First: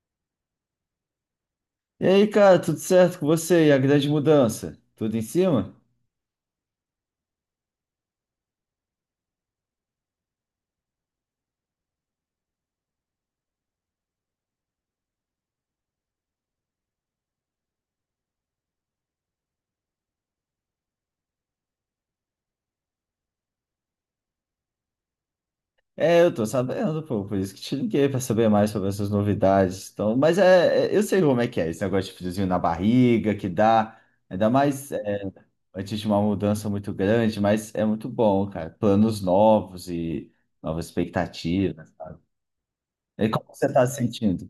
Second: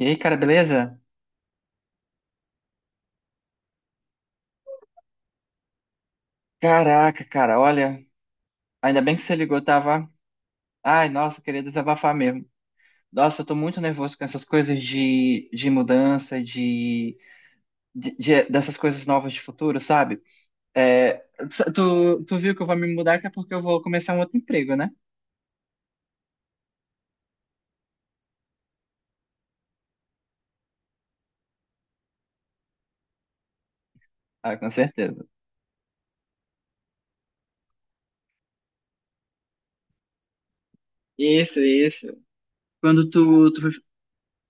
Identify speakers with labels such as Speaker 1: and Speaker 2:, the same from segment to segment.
Speaker 1: E aí, cara, beleza?
Speaker 2: E aí, cara, tudo certo com você? E a grande mudança? Tudo em cima?
Speaker 1: Caraca, cara, olha, ainda bem que você ligou, tava. Ai, nossa, eu queria desabafar mesmo. Nossa, eu tô muito nervoso com essas coisas de, mudança, de, dessas coisas novas de futuro, sabe? É, tu viu que eu vou me mudar que é porque eu vou começar um outro emprego, né?
Speaker 2: É, eu tô sabendo, pô, por isso que te liguei pra saber mais sobre essas novidades. Então, mas eu sei como é que é, esse negócio de friozinho na barriga que dá, ainda
Speaker 1: Ah, com
Speaker 2: mais
Speaker 1: certeza.
Speaker 2: antes de uma mudança muito grande, mas é muito bom, cara. Planos novos e novas
Speaker 1: Isso,
Speaker 2: expectativas,
Speaker 1: isso.
Speaker 2: sabe?
Speaker 1: Quando
Speaker 2: E como
Speaker 1: tu
Speaker 2: você tá se sentindo?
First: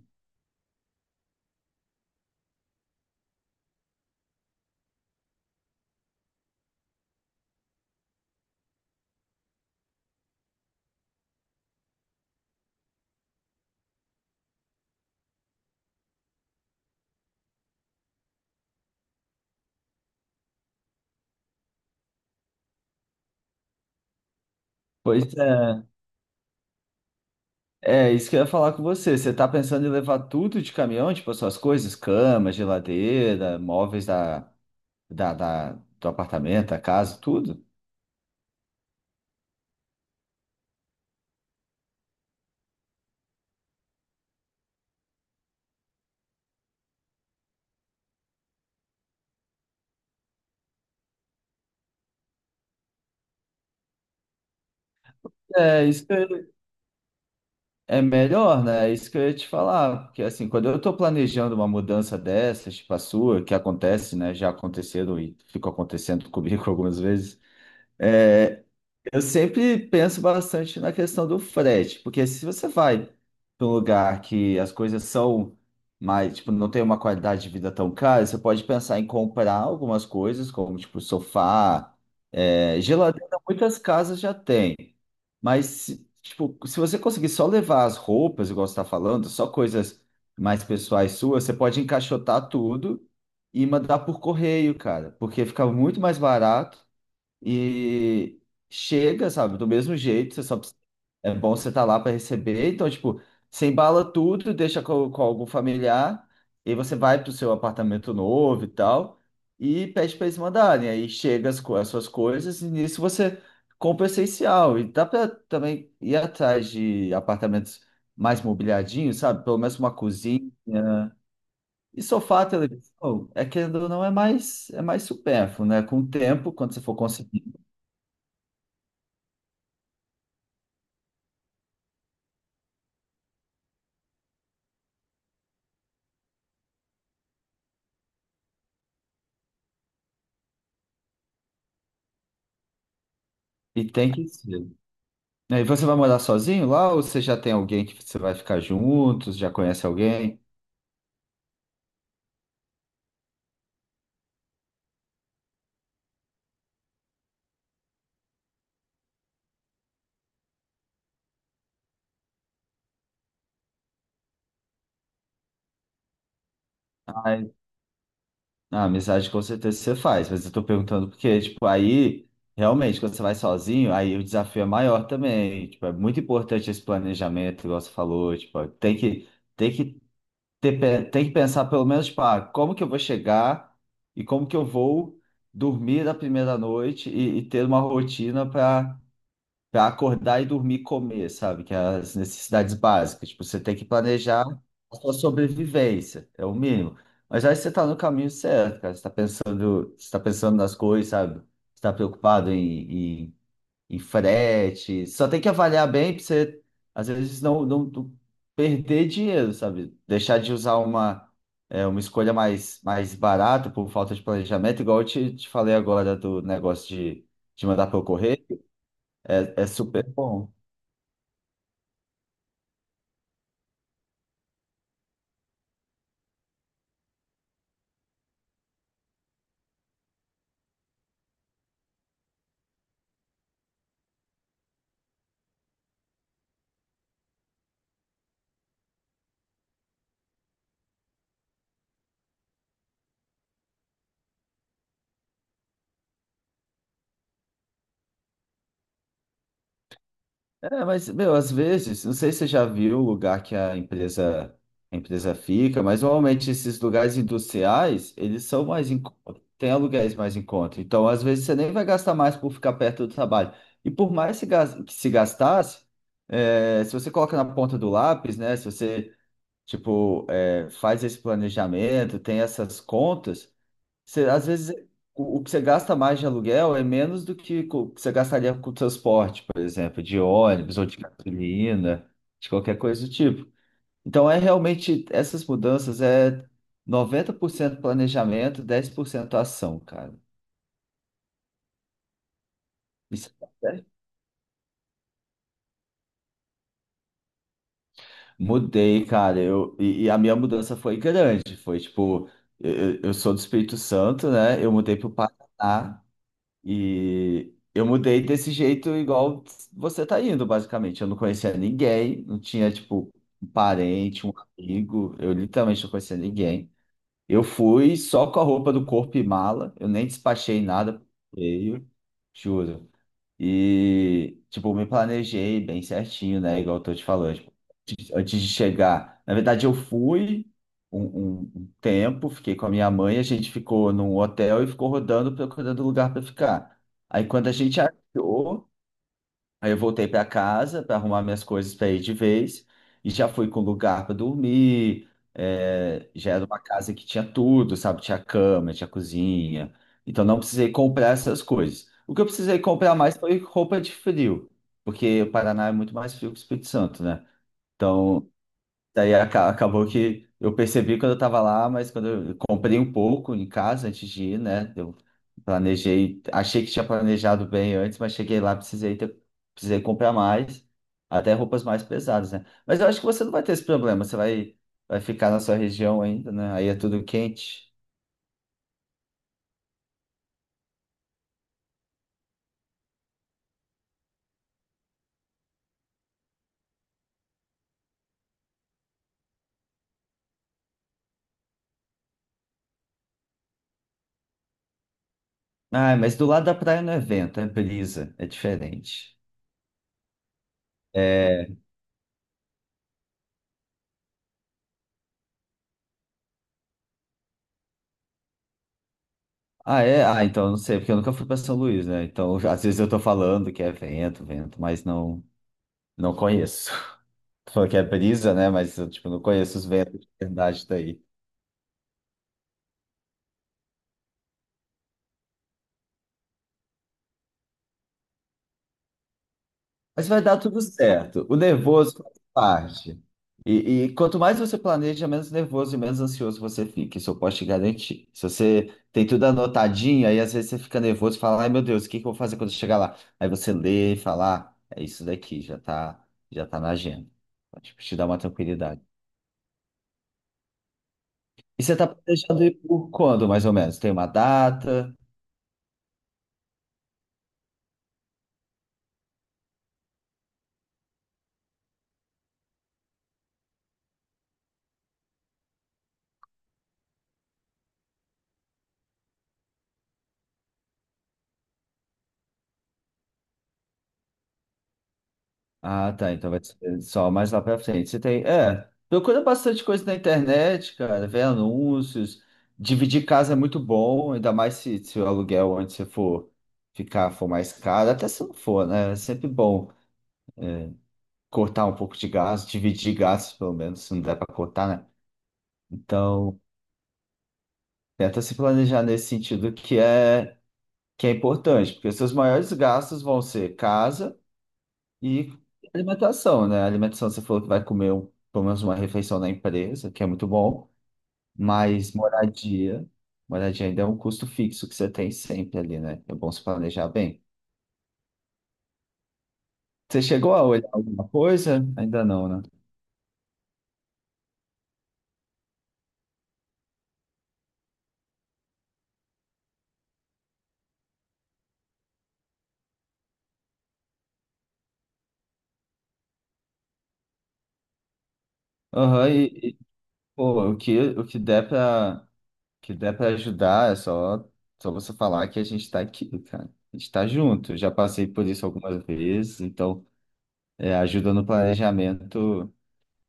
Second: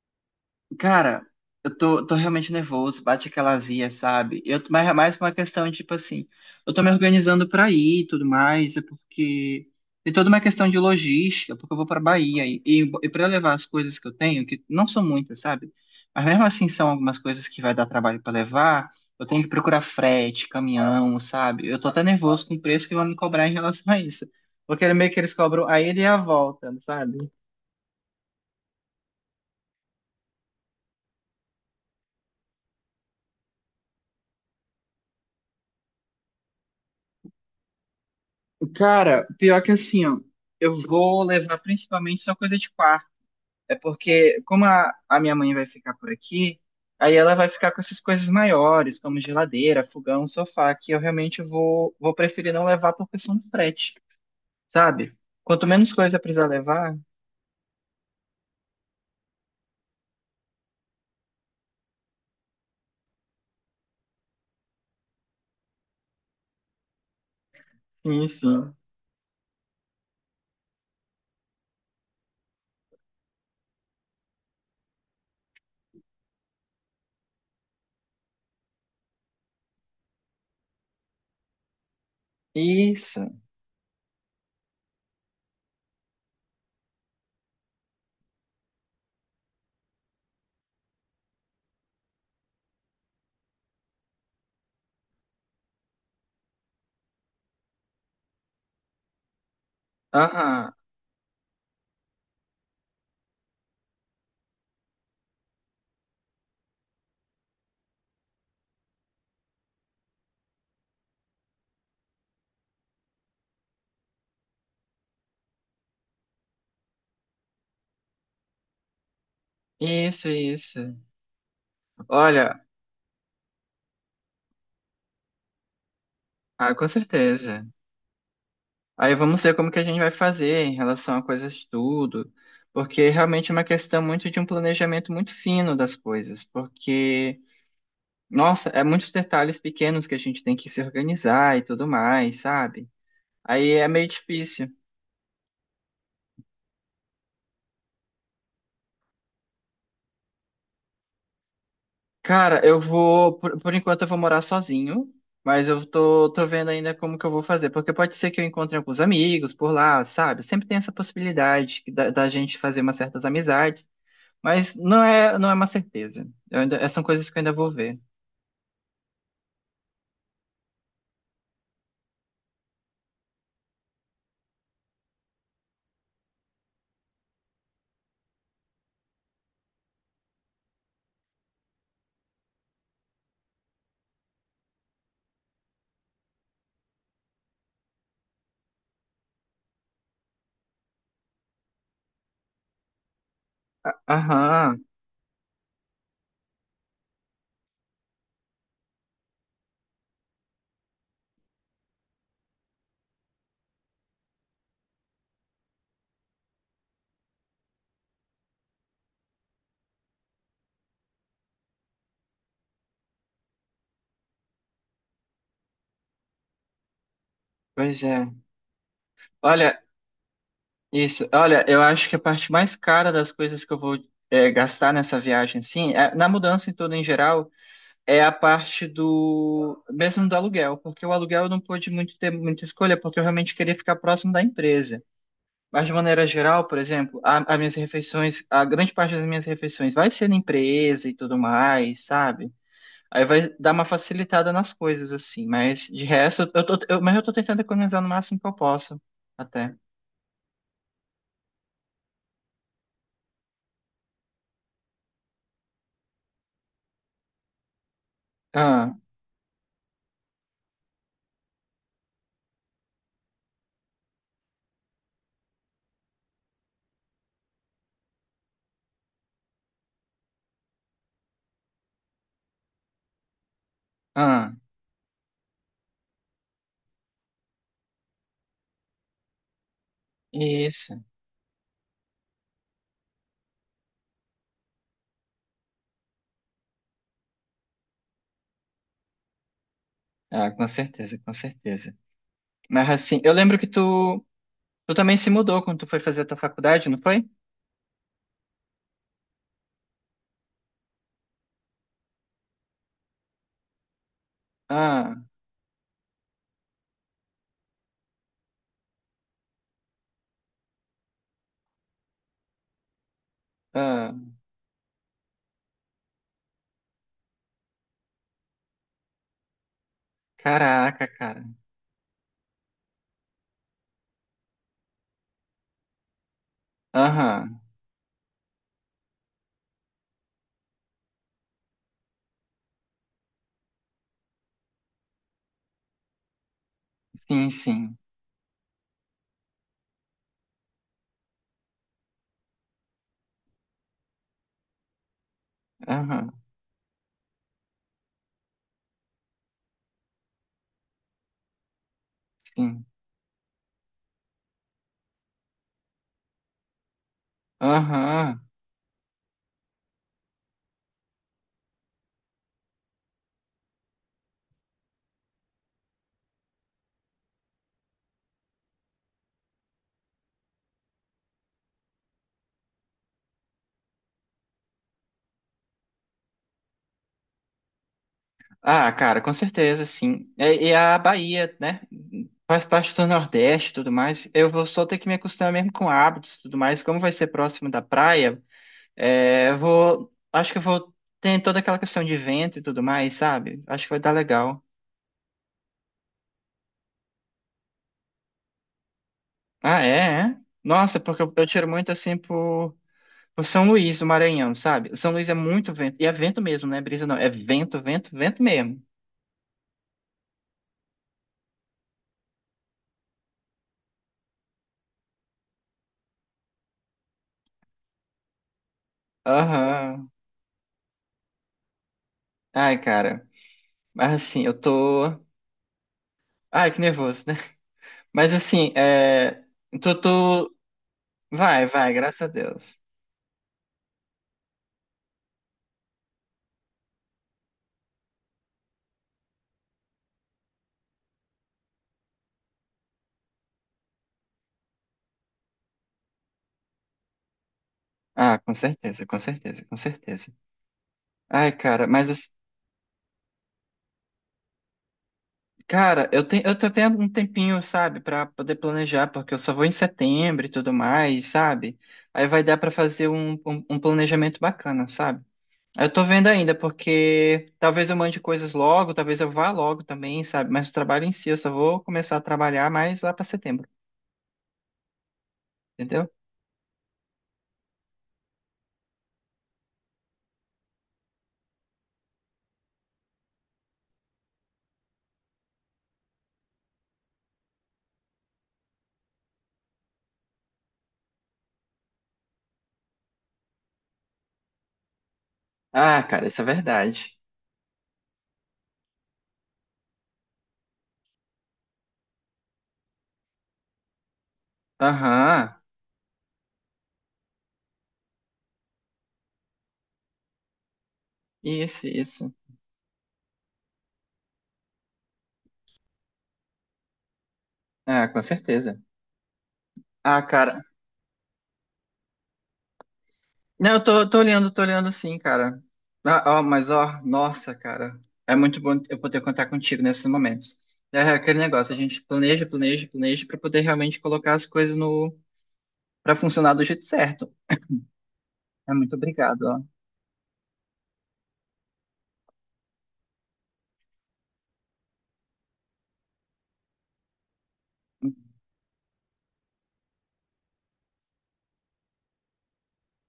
Speaker 1: Cara, eu tô realmente nervoso, bate aquela azia, sabe? Eu, mas é mais uma questão, tipo assim, eu tô me organizando pra ir e tudo mais, é porque tem toda uma questão de logística, porque eu vou pra Bahia e para levar as coisas que eu tenho, que não são muitas, sabe? Mas mesmo assim são algumas coisas que vai dar trabalho pra levar, eu tenho que procurar frete, caminhão, sabe? Eu tô até nervoso com o preço que vão me cobrar em relação a isso. Porque é meio que eles
Speaker 2: Pois é,
Speaker 1: cobram a ida e a volta, sabe?
Speaker 2: é isso que eu ia falar com você. Você tá pensando em levar tudo de caminhão, tipo as suas coisas, cama, geladeira, móveis da, da- do apartamento, a casa, tudo.
Speaker 1: Cara, pior que assim, ó, eu vou levar principalmente só coisa de quarto. É porque, como a minha mãe vai ficar por aqui, aí ela vai ficar com essas coisas maiores, como geladeira, fogão, sofá, que eu realmente vou preferir não levar por questão do frete, sabe? Quanto
Speaker 2: É,
Speaker 1: menos
Speaker 2: isso que
Speaker 1: coisa precisar
Speaker 2: eu-
Speaker 1: levar.
Speaker 2: É melhor, né? É isso que eu ia te falar. Porque, assim, quando eu tô planejando uma mudança dessas, tipo a sua, que acontece, né? Já aconteceram e ficou acontecendo comigo algumas vezes.
Speaker 1: Sim,
Speaker 2: é,
Speaker 1: sim.
Speaker 2: Eu sempre penso bastante na questão do frete, porque se você vai para um lugar que as coisas são mais, tipo, não tem uma qualidade de vida tão cara, você pode pensar em comprar algumas coisas, como, tipo, sofá,
Speaker 1: Isso.
Speaker 2: geladeira, muitas casas já têm. Mas, tipo, se você conseguir só levar as roupas, igual você está falando, só coisas mais pessoais suas, você pode encaixotar tudo e mandar por correio, cara, porque fica muito mais barato e chega, sabe, do mesmo jeito,
Speaker 1: Aham.
Speaker 2: é bom você estar lá para receber. Então, tipo, você embala tudo, deixa com algum familiar, e você vai para o seu apartamento novo e tal, e pede para eles mandarem. Aí chega as suas coisas, e nisso você compra o essencial. E dá para também ir atrás de apartamentos mais mobiliadinhos, sabe? Pelo menos uma
Speaker 1: Isso,
Speaker 2: cozinha.
Speaker 1: isso.
Speaker 2: E sofá,
Speaker 1: Olha,
Speaker 2: televisão, é querendo ou não, é mais supérfluo, né? Com o tempo, quando
Speaker 1: ah,
Speaker 2: você
Speaker 1: com
Speaker 2: for conseguir.
Speaker 1: certeza. Aí vamos ver como que a gente vai fazer em relação a coisas de tudo, porque realmente é uma questão muito de um planejamento muito fino das coisas, porque, nossa, é muitos detalhes pequenos que a gente tem que se organizar e tudo mais, sabe? Aí
Speaker 2: E
Speaker 1: é meio
Speaker 2: tem que ser.
Speaker 1: difícil.
Speaker 2: E você vai morar sozinho lá ou você já tem alguém que você vai ficar juntos, já conhece alguém?
Speaker 1: Cara, eu vou, por enquanto eu vou morar sozinho, mas eu tô vendo ainda como que eu vou fazer, porque pode ser que eu encontre alguns amigos por lá, sabe? Sempre tem essa possibilidade que da, da gente fazer umas certas amizades. Mas não é uma certeza. Eu ainda, essas são coisas que eu
Speaker 2: Ai,
Speaker 1: ainda vou ver.
Speaker 2: a amizade com certeza você faz, mas eu tô perguntando porque, tipo, aí, realmente, quando você vai sozinho, aí o desafio é maior também. Tipo, é muito importante esse planejamento, igual você falou, tipo, tem que ter, tem que pensar pelo menos, tipo, ah, como que eu vou chegar e como que eu vou dormir a primeira noite e ter uma rotina para pra acordar e dormir e comer, sabe? Que é as necessidades básicas. Tipo, você tem que planejar
Speaker 1: Aham,
Speaker 2: a sua sobrevivência, é o mínimo. Mas aí você tá no caminho certo, cara. Você tá pensando nas coisas, sabe? Você tá preocupado em frete. Só tem que avaliar bem pra você, às vezes, não perder dinheiro, sabe? Deixar de usar uma, uma escolha mais, mais barata por falta de planejamento, igual eu te falei agora do negócio de mandar para
Speaker 1: pois
Speaker 2: eu
Speaker 1: é.
Speaker 2: correr. É, é
Speaker 1: Olha,
Speaker 2: super bom.
Speaker 1: isso. Olha, eu acho que a parte mais cara das coisas que eu vou é, gastar nessa viagem, sim, é- na mudança em todo em geral, é a parte do, mesmo do aluguel, porque o aluguel eu não pude muito ter muita escolha, porque eu realmente queria ficar próximo da empresa. Mas de maneira geral, por exemplo, a- as minhas refeições, a grande parte das minhas refeições vai ser na empresa e tudo mais, sabe? Aí vai dar uma facilitada nas coisas, assim. Mas de resto, eu tô, eu- mas eu tô tentando economizar no máximo que eu posso, até.
Speaker 2: É, mas, meu, às vezes, não sei se você já viu o lugar que a empresa fica, mas normalmente esses lugares industriais, eles são mais
Speaker 1: Ah,
Speaker 2: tem aluguéis mais em conta. Então, às vezes, você nem vai gastar mais por ficar perto do trabalho. E por mais se gas- que se gastasse, é, se você coloca na ponta do lápis, né? Se você, tipo, é, faz esse planejamento, tem essas contas, você, às
Speaker 1: ah,
Speaker 2: vezes, o que você gasta mais de aluguel é menos do que que você gastaria com o transporte, por exemplo, de ônibus ou
Speaker 1: isso.
Speaker 2: de gasolina, de qualquer coisa do tipo. Então, é realmente, essas mudanças é 90% planejamento, 10% ação, cara.
Speaker 1: Ah, com certeza, com certeza. Mas assim,
Speaker 2: Isso
Speaker 1: eu
Speaker 2: tá
Speaker 1: lembro que
Speaker 2: certo.
Speaker 1: tu, tu também se mudou quando tu foi fazer a tua faculdade, não foi?
Speaker 2: Mudei, cara. E a minha mudança foi grande. Foi tipo, eu sou do Espírito Santo, né? Eu mudei pro
Speaker 1: Ah,
Speaker 2: Paraná. E eu mudei desse jeito igual você tá indo, basicamente. Eu não conhecia ninguém, não tinha, tipo, um
Speaker 1: ah.
Speaker 2: parente, um amigo. Eu literalmente não conhecia ninguém. Eu fui só com a roupa do corpo e mala. Eu nem despachei nada
Speaker 1: Caraca,
Speaker 2: pro
Speaker 1: cara.
Speaker 2: correio, juro. E, tipo, me planejei bem certinho, né? Igual eu tô te falando. Tipo,
Speaker 1: Aham,
Speaker 2: antes de chegar. Na verdade, eu fui um, um tempo, fiquei com a minha mãe, a gente ficou num hotel e ficou rodando, procurando lugar para ficar. Aí, quando
Speaker 1: sim,
Speaker 2: a gente
Speaker 1: sim.
Speaker 2: achou, aí eu voltei para casa para arrumar minhas coisas para ir de vez e já fui com lugar para dormir.
Speaker 1: Aham,
Speaker 2: Já era uma casa que tinha tudo, sabe? Tinha cama, tinha cozinha. Então não precisei comprar essas coisas. O que eu precisei
Speaker 1: sim.
Speaker 2: comprar mais foi roupa de frio, porque o Paraná é muito mais frio que o Espírito Santo, né? Então
Speaker 1: Aham.
Speaker 2: daí acabou que eu percebi quando eu estava lá, mas quando eu comprei um pouco em casa antes de ir, né? Eu planejei, achei que tinha planejado bem antes, mas cheguei lá, precisei comprar mais, até roupas mais pesadas, né? Mas eu acho que você não vai ter esse problema, vai ficar na sua região ainda, né? Aí é tudo quente.
Speaker 1: Ah, cara, com certeza, sim. E a Bahia, né? Faz parte do Nordeste e tudo mais. Eu vou só ter que me acostumar mesmo com hábitos e tudo mais. Como vai ser próximo da praia, é, eu vou. Acho que eu vou. Tem toda aquela questão de vento e tudo mais, sabe? Acho que vai dar legal.
Speaker 2: Ah, mas do lado da praia não é vento, é brisa, é diferente.
Speaker 1: Ah, é? É? Nossa, porque eu
Speaker 2: É...
Speaker 1: tiro muito assim por São Luís, do Maranhão, sabe? São Luís é muito vento. E é vento mesmo, não é brisa, não. É vento, vento, vento mesmo.
Speaker 2: É? Ah, então eu não sei, porque eu nunca fui para São Luís, né? Então às vezes eu tô falando que é vento, vento, mas não. Não conheço. Tu falou que é brisa, né? Mas eu, tipo, não conheço os ventos de
Speaker 1: Aham.
Speaker 2: verdade daí.
Speaker 1: Ai, cara. Mas assim, eu tô. Ai, que nervoso, né? Mas assim, é, tu,
Speaker 2: Mas vai dar
Speaker 1: tu...
Speaker 2: tudo certo. O
Speaker 1: Vai, vai,
Speaker 2: nervoso faz
Speaker 1: graças a Deus.
Speaker 2: parte. E quanto mais você planeja, menos nervoso e menos ansioso você fica. Isso eu posso te garantir. Se você tem tudo anotadinho, aí às vezes você fica nervoso e fala, ai meu Deus, o que que eu vou fazer quando eu chegar lá? Aí você lê e fala, ah, é isso daqui, já tá na agenda. Tipo, te dá uma
Speaker 1: Ah, com
Speaker 2: tranquilidade.
Speaker 1: certeza, com certeza, com certeza. Ai,
Speaker 2: E você tá
Speaker 1: cara, mas, assim,
Speaker 2: planejando ir por quando, mais ou menos? Tem uma data?
Speaker 1: cara, eu tenho, eu tô tendo um tempinho, sabe, pra poder planejar, porque eu só vou em setembro e tudo mais, sabe? Aí vai dar pra fazer um planejamento bacana, sabe? Aí eu tô vendo ainda, porque talvez eu mande coisas logo, talvez eu vá logo também, sabe? Mas o trabalho em si, eu só vou começar a trabalhar mais lá pra setembro,
Speaker 2: Ah,
Speaker 1: entendeu?
Speaker 2: tá. Então vai ser só mais lá pra frente. Você tem. É, procura bastante coisa na internet, cara. Vê anúncios. Dividir casa é muito bom, ainda mais se o aluguel onde você for ficar for mais caro. Até se não for, né? É sempre bom cortar um pouco de gasto, dividir gastos, pelo menos, se não der pra cortar, né?
Speaker 1: Ah, cara, isso
Speaker 2: Então,
Speaker 1: é verdade.
Speaker 2: tenta se planejar nesse sentido que é importante, porque seus maiores gastos vão ser casa. E
Speaker 1: Aham.
Speaker 2: alimentação, né? Alimentação, você falou que vai comer pelo menos uma refeição na empresa, que é muito bom,
Speaker 1: Isso,
Speaker 2: mas
Speaker 1: isso.
Speaker 2: moradia ainda é um custo fixo que você tem sempre ali, né? É bom se planejar bem.
Speaker 1: É, com certeza.
Speaker 2: Você
Speaker 1: Ah,
Speaker 2: chegou a
Speaker 1: cara.
Speaker 2: olhar alguma coisa? Ainda não, né?
Speaker 1: Não, eu tô olhando, tô olhando sim, cara. Ah, ó, mas ó, nossa, cara. É muito bom eu poder contar contigo nesses momentos. É é aquele negócio, a gente planeja, planeja, planeja pra poder realmente colocar as coisas no para funcionar do jeito certo. É, muito
Speaker 2: Aham,
Speaker 1: obrigado,
Speaker 2: e,
Speaker 1: ó.
Speaker 2: pô, o que der pra, o que der pra ajudar é só, só você falar que a gente tá aqui, cara. A gente tá junto, já passei por isso algumas vezes, então é, ajuda no planejamento.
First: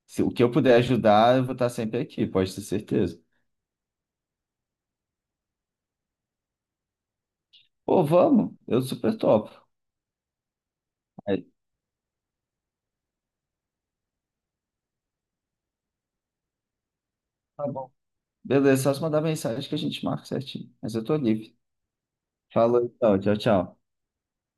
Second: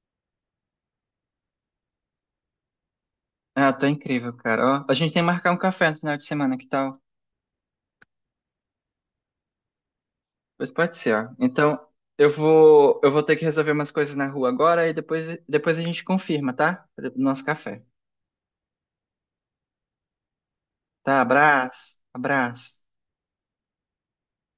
Speaker 2: Se o que eu puder ajudar, eu vou estar sempre aqui, pode ter certeza.
Speaker 1: Ah, tô incrível, cara. Ó, a gente tem que marcar um café no final de semana, que tal?
Speaker 2: Pô, vamos, eu super topo.
Speaker 1: Pois pode ser, ó.
Speaker 2: Aí,
Speaker 1: Então, eu vou ter que resolver umas coisas na rua agora e depois a gente confirma, tá? Do nosso
Speaker 2: tá
Speaker 1: café.
Speaker 2: bom. Beleza, só se mandar mensagem que a gente marca certinho. Mas eu tô
Speaker 1: Tá,
Speaker 2: livre.
Speaker 1: abraço, abraço.
Speaker 2: Falou então, tchau, tchau.